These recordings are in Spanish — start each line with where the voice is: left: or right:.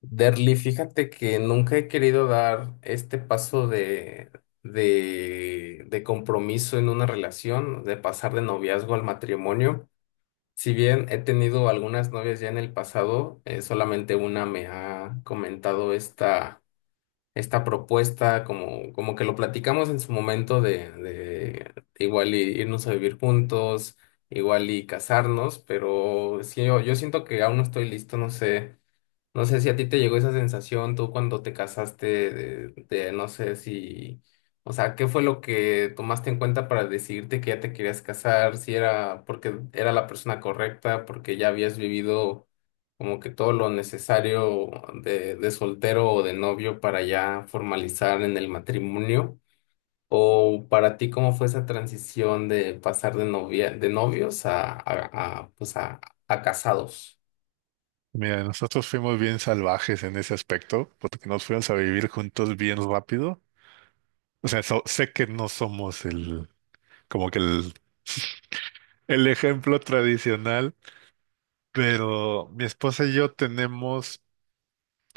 left: Derly, fíjate que nunca he querido dar este paso de compromiso en una relación, de pasar de noviazgo al matrimonio. Si bien he tenido algunas novias ya en el pasado, solamente una me ha comentado esta propuesta, como que lo platicamos en su momento de igual y irnos a vivir juntos, igual y casarnos, pero sí, yo siento que aún no estoy listo, no sé. No sé si a ti te llegó esa sensación tú cuando te casaste, de no sé si, o sea, ¿qué fue lo que tomaste en cuenta para decidirte que ya te querías casar? Si era porque era la persona correcta, porque ya habías vivido como que todo lo necesario de soltero o de novio para ya formalizar en el matrimonio. ¿O para ti cómo fue esa transición de pasar de novia, de novios pues a casados?
right: Mira, nosotros fuimos bien salvajes en ese aspecto, porque nos fuimos a vivir juntos bien rápido. O sea, sé que no somos el, como que el ejemplo tradicional, pero mi esposa y yo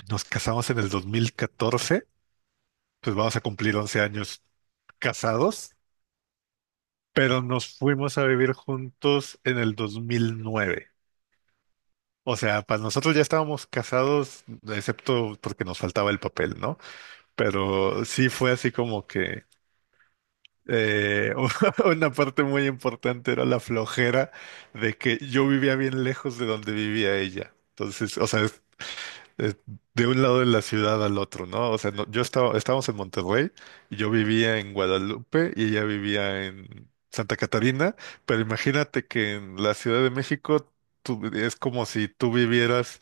right: nos casamos en el 2014, pues vamos a cumplir 11 años casados, pero nos fuimos a vivir juntos en el 2009. O sea, para nosotros ya estábamos casados, excepto porque nos faltaba el papel, ¿no? Pero sí fue así como que Eh, una parte muy importante era la flojera de que yo vivía bien lejos de donde vivía ella. Entonces, o sea, es de un lado de la ciudad al otro, ¿no? O sea, yo estábamos en Monterrey y yo vivía en Guadalupe y ella vivía en Santa Catarina, pero imagínate que en la Ciudad de México es como si tú vivieras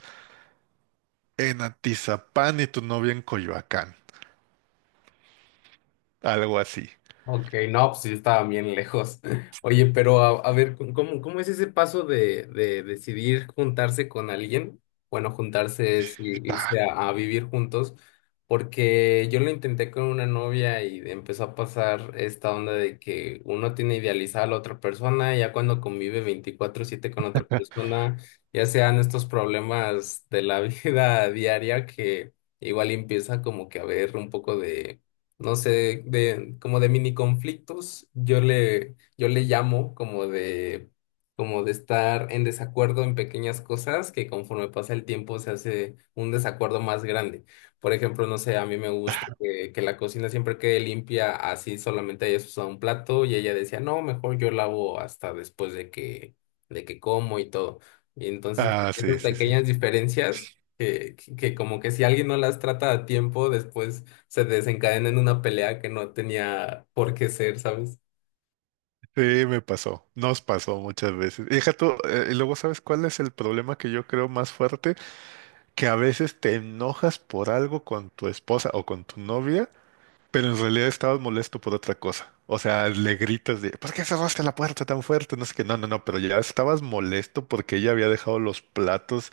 right: en Atizapán y tu novia en Coyoacán, algo así.
left: Ok, no, pues sí estaba bien lejos. Oye, pero a ver, ¿cómo es ese paso de decidir juntarse con alguien? Bueno, juntarse es i-
right: Ah,
left: irse a vivir juntos, porque yo lo intenté con una novia y empezó a pasar esta onda de que uno tiene idealizada a la otra persona, ya cuando convive 24/7 con otra persona, ya sean estos problemas de la vida diaria que igual empieza como que a haber un poco de no sé, de como de mini conflictos, yo le llamo como de estar en desacuerdo en pequeñas cosas que conforme pasa el tiempo se hace un desacuerdo más grande. Por ejemplo, no sé, a mí me gusta que la cocina siempre quede limpia, así solamente hayas usado un plato y ella decía, no, mejor yo lavo hasta después de que como y todo. Y entonces como que
right: ah,
left: esas
right: sí, sí, sí.
left: pequeñas diferencias que como que si alguien no las trata a tiempo, después se desencadena en una pelea que no tenía por qué ser, ¿sabes?
right: Sí, me pasó, nos pasó muchas veces. Y deja tú, y luego sabes cuál es el problema que yo creo más fuerte, que a veces te enojas por algo con tu esposa o con tu novia, pero en realidad estabas molesto por otra cosa. O sea, le gritas de, ¿por qué cerraste la puerta tan fuerte? No sé qué, no, no, no, pero ya estabas molesto porque ella había dejado los platos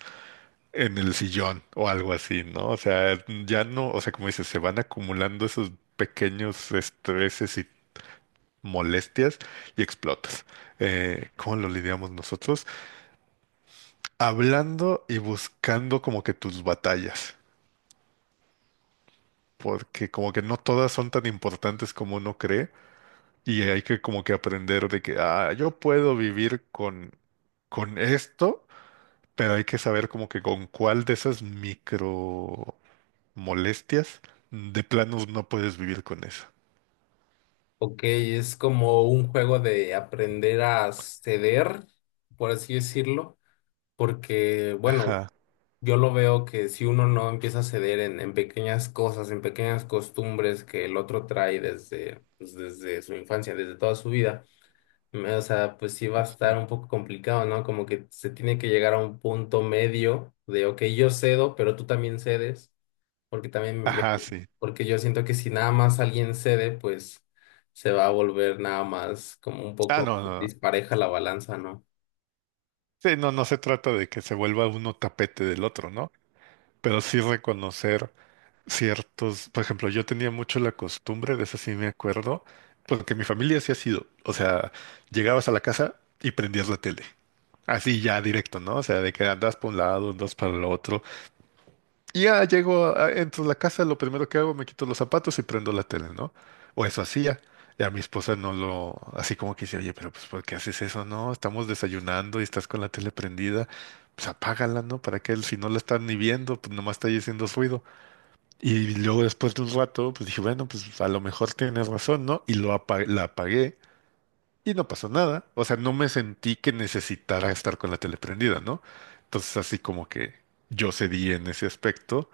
right: en el sillón o algo así, ¿no? O sea, ya no, o sea, como dices, se van acumulando esos pequeños estreses, molestias, y explotas. ¿Cómo lo lidiamos nosotros? Hablando y buscando como que tus batallas, porque como que no todas son tan importantes como uno cree y hay que como que aprender de que, ah, yo puedo vivir con esto, pero hay que saber como que con cuál de esas micro molestias de planos no puedes vivir con eso.
left: Ok, es como un juego de aprender a ceder, por así decirlo, porque, bueno,
right: Ajá.
left: yo lo veo que si uno no empieza a ceder en pequeñas cosas, en pequeñas costumbres que el otro trae desde, pues, desde su infancia, desde toda su vida, o sea, pues sí va a estar un poco complicado, ¿no? Como que se tiene que llegar a un punto medio de, ok, yo cedo, pero tú también cedes porque también
right: Ajá, sí.
left: porque yo siento que si nada más alguien cede, pues se va a volver nada más como un
right: Ah,
left: poco
right: no, no, no.
left: dispareja la balanza, ¿no?
right: Sí, no, no se trata de que se vuelva uno tapete del otro, ¿no? Pero sí reconocer ciertos, por ejemplo, yo tenía mucho la costumbre, de eso sí me acuerdo, porque mi familia sí ha sido, o sea, llegabas a la casa y prendías la tele, así ya directo, ¿no? O sea, de que andas por un lado, andas para el otro, y ya llego, entro a la casa, lo primero que hago, me quito los zapatos y prendo la tele, ¿no? O eso hacía. Ya mi esposa no lo, así como que dice, oye, pero pues, ¿por qué haces eso? No, estamos desayunando y estás con la tele prendida, pues apágala, ¿no? Para que él, si no la están ni viendo, pues nomás está ahí haciendo ruido. Y luego después de un rato, pues dije, bueno, pues a lo mejor tienes razón, ¿no? Y la apagué y no pasó nada. O sea, no me sentí que necesitara estar con la tele prendida, ¿no? Entonces así como que yo cedí en ese aspecto,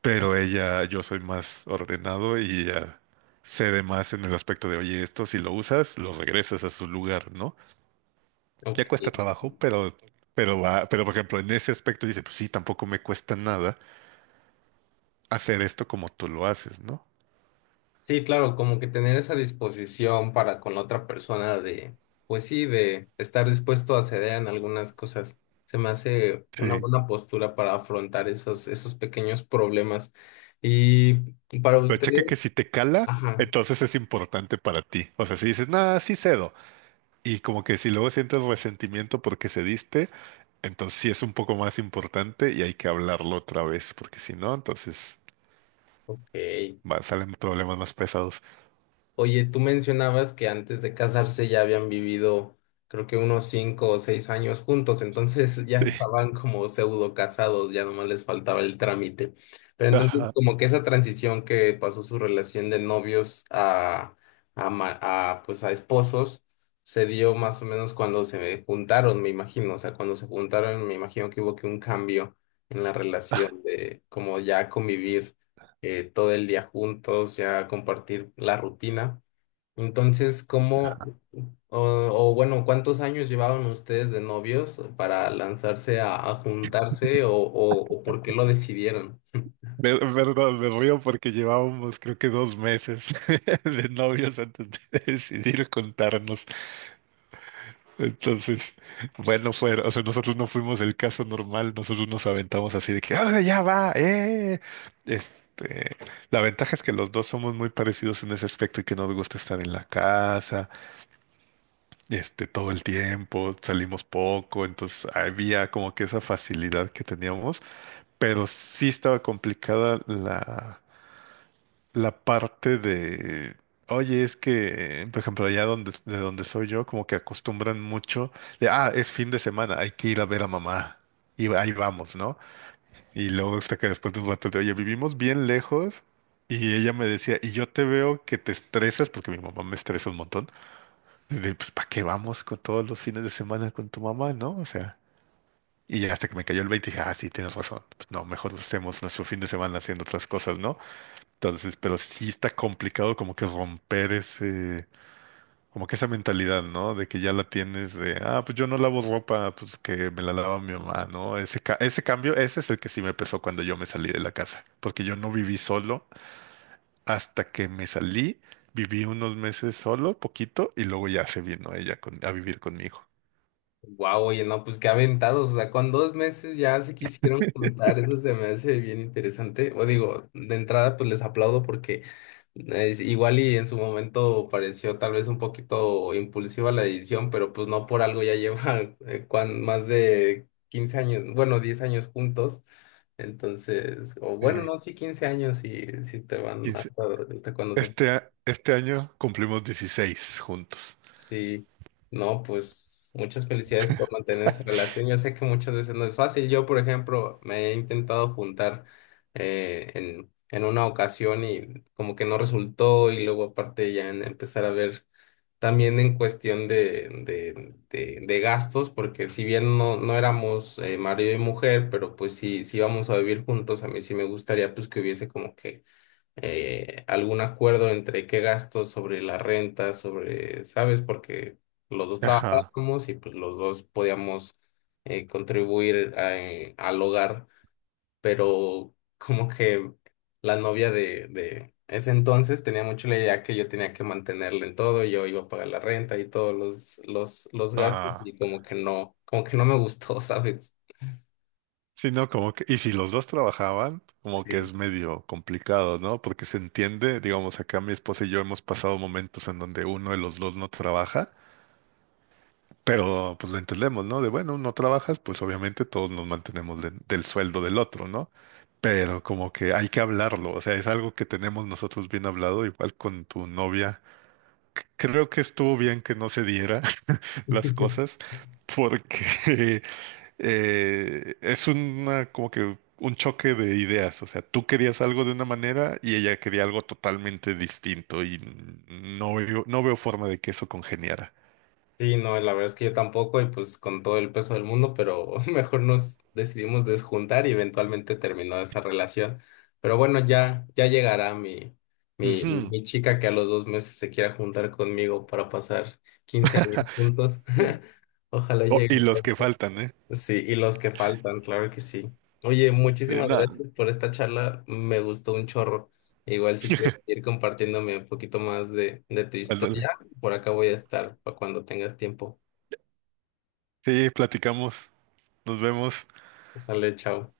right: pero ella, yo soy más ordenado y ella cede más en el aspecto de, oye, esto si lo usas, lo regresas a su lugar, ¿no? Ya
left: Ok.
right: cuesta trabajo, pero va, pero por ejemplo, en ese aspecto dice, pues sí, tampoco me cuesta nada hacer esto como tú lo haces, ¿no?
left: Sí, claro, como que tener esa disposición para con la otra persona de, pues sí, de estar dispuesto a ceder en algunas cosas. Se me hace una
right: Sí.
left: buena postura para afrontar esos pequeños problemas. Y para
right: Pero checa que
left: ustedes,
right: si te cala,
left: ajá,
right: entonces es importante para ti. O sea, si dices, nada, sí cedo. Y como que si luego sientes resentimiento porque cediste, entonces sí es un poco más importante y hay que hablarlo otra vez, porque si no, entonces
left: ok.
right: salen problemas más pesados.
left: Oye, tú mencionabas que antes de casarse ya habían vivido, creo que unos 5 o 6 años juntos, entonces ya
right: Sí.
left: estaban como pseudo casados, ya nomás les faltaba el trámite. Pero entonces,
right: Ajá.
left: como que esa transición que pasó su relación de novios pues a esposos se dio más o menos cuando se juntaron, me imagino. O sea, cuando se juntaron, me imagino que hubo que un cambio en la relación de como ya convivir todo el día juntos, ya compartir la rutina. Entonces, ¿O bueno, cuántos años llevaban ustedes de novios para lanzarse a juntarse o por qué lo decidieron?
right: Perdón, me río porque llevábamos creo que dos meses de novios antes de decidir contarnos. Entonces, bueno, o sea, nosotros no fuimos el caso normal, nosotros nos aventamos así de que, ahora ya va, eh. Este, la ventaja es que los dos somos muy parecidos en ese aspecto y que nos gusta estar en la casa, este, todo el tiempo, salimos poco, entonces había como que esa facilidad que teníamos. Pero sí estaba complicada la parte de, oye, es que, por ejemplo, de donde soy yo, como que acostumbran mucho de, ah, es fin de semana, hay que ir a ver a mamá. Y ahí vamos, ¿no? Y luego hasta que después de un rato de, oye, vivimos bien lejos. Y ella me decía, y yo te veo que te estresas, porque mi mamá me estresa un montón. De, pues, ¿para qué vamos con todos los fines de semana con tu mamá, no? O sea. Y ya hasta que me cayó el 20 dije, ah, sí, tienes razón. Pues no, mejor hacemos nuestro fin de semana haciendo otras cosas, ¿no? Entonces, pero sí está complicado como que romper ese, como que esa mentalidad, ¿no? De que ya la tienes de, ah, pues yo no lavo ropa, pues que me la lava mi mamá, ¿no? Ese cambio, ese es el que sí me pesó cuando yo me salí de la casa, porque yo no viví solo hasta que me salí, viví unos meses solo, poquito, y luego ya se vino ella a vivir conmigo.
left: Wow, oye, no, pues qué aventados, o sea, con 2 meses ya se quisieron juntar, eso se me hace bien interesante. O digo, de entrada, pues les aplaudo porque es igual y en su momento pareció tal vez un poquito impulsiva la decisión, pero pues no por algo ya lleva más de 15 años, bueno, 10 años juntos. Entonces, o bueno,
right: Eh,
left: no, sí, 15 años y si te van hasta cuando se...
right: Este, este año cumplimos 16 juntos.
left: Sí, no, pues muchas felicidades por mantener esa relación. Yo sé que muchas veces no es fácil. Yo, por ejemplo, me he intentado juntar en una ocasión y como que no resultó y luego aparte ya en empezar a ver también en cuestión de gastos, porque si bien no éramos marido y mujer, pero pues sí, íbamos a vivir juntos, a mí sí me gustaría pues que hubiese como que algún acuerdo entre qué gastos sobre la renta, sobre, ¿sabes? Porque los dos
right: Ajá.
left: trabajábamos y pues los dos podíamos contribuir al hogar, pero como que la novia de ese entonces tenía mucho la idea que yo tenía que mantenerle en todo, yo iba a pagar la renta y todos los gastos
right: Ah,
left: y como que no me gustó, ¿sabes?
right: sí, no, como que, y si los dos trabajaban, como que
left: Sí.
right: es medio complicado, ¿no? Porque se entiende, digamos, acá mi esposa y yo hemos pasado momentos en donde uno de los dos no trabaja, pero pues lo entendemos, ¿no? De bueno, no trabajas, pues obviamente todos nos mantenemos del sueldo del otro, ¿no? Pero como que hay que hablarlo, o sea, es algo que tenemos nosotros bien hablado, igual con tu novia. Creo que estuvo bien que no se diera, las cosas porque es una como que un choque de ideas, o sea, tú querías algo de una manera y ella quería algo totalmente distinto y no veo, no veo forma de que eso congeniara.
left: Sí, no, la verdad es que yo tampoco, y pues con todo el peso del mundo, pero mejor nos decidimos desjuntar y eventualmente terminó esa relación. Pero bueno, ya llegará mi, mi,
right: Ujú.
left: mi chica que a los 2 meses se quiera juntar conmigo para pasar 15 años juntos. Ojalá
right: Oh, y
left: llegue
right: los que
left: pronto.
right: faltan, ¿eh?
left: Sí, y los que faltan, claro que sí. Oye,
right: Sí,
left: muchísimas
right: nada,
left: gracias por esta charla, me gustó un chorro. Igual si quieres ir compartiéndome un poquito más de tu historia,
right: ándale.
left: por acá voy a estar para cuando tengas tiempo.
right: Sí, platicamos, nos vemos.
left: Sale, chao.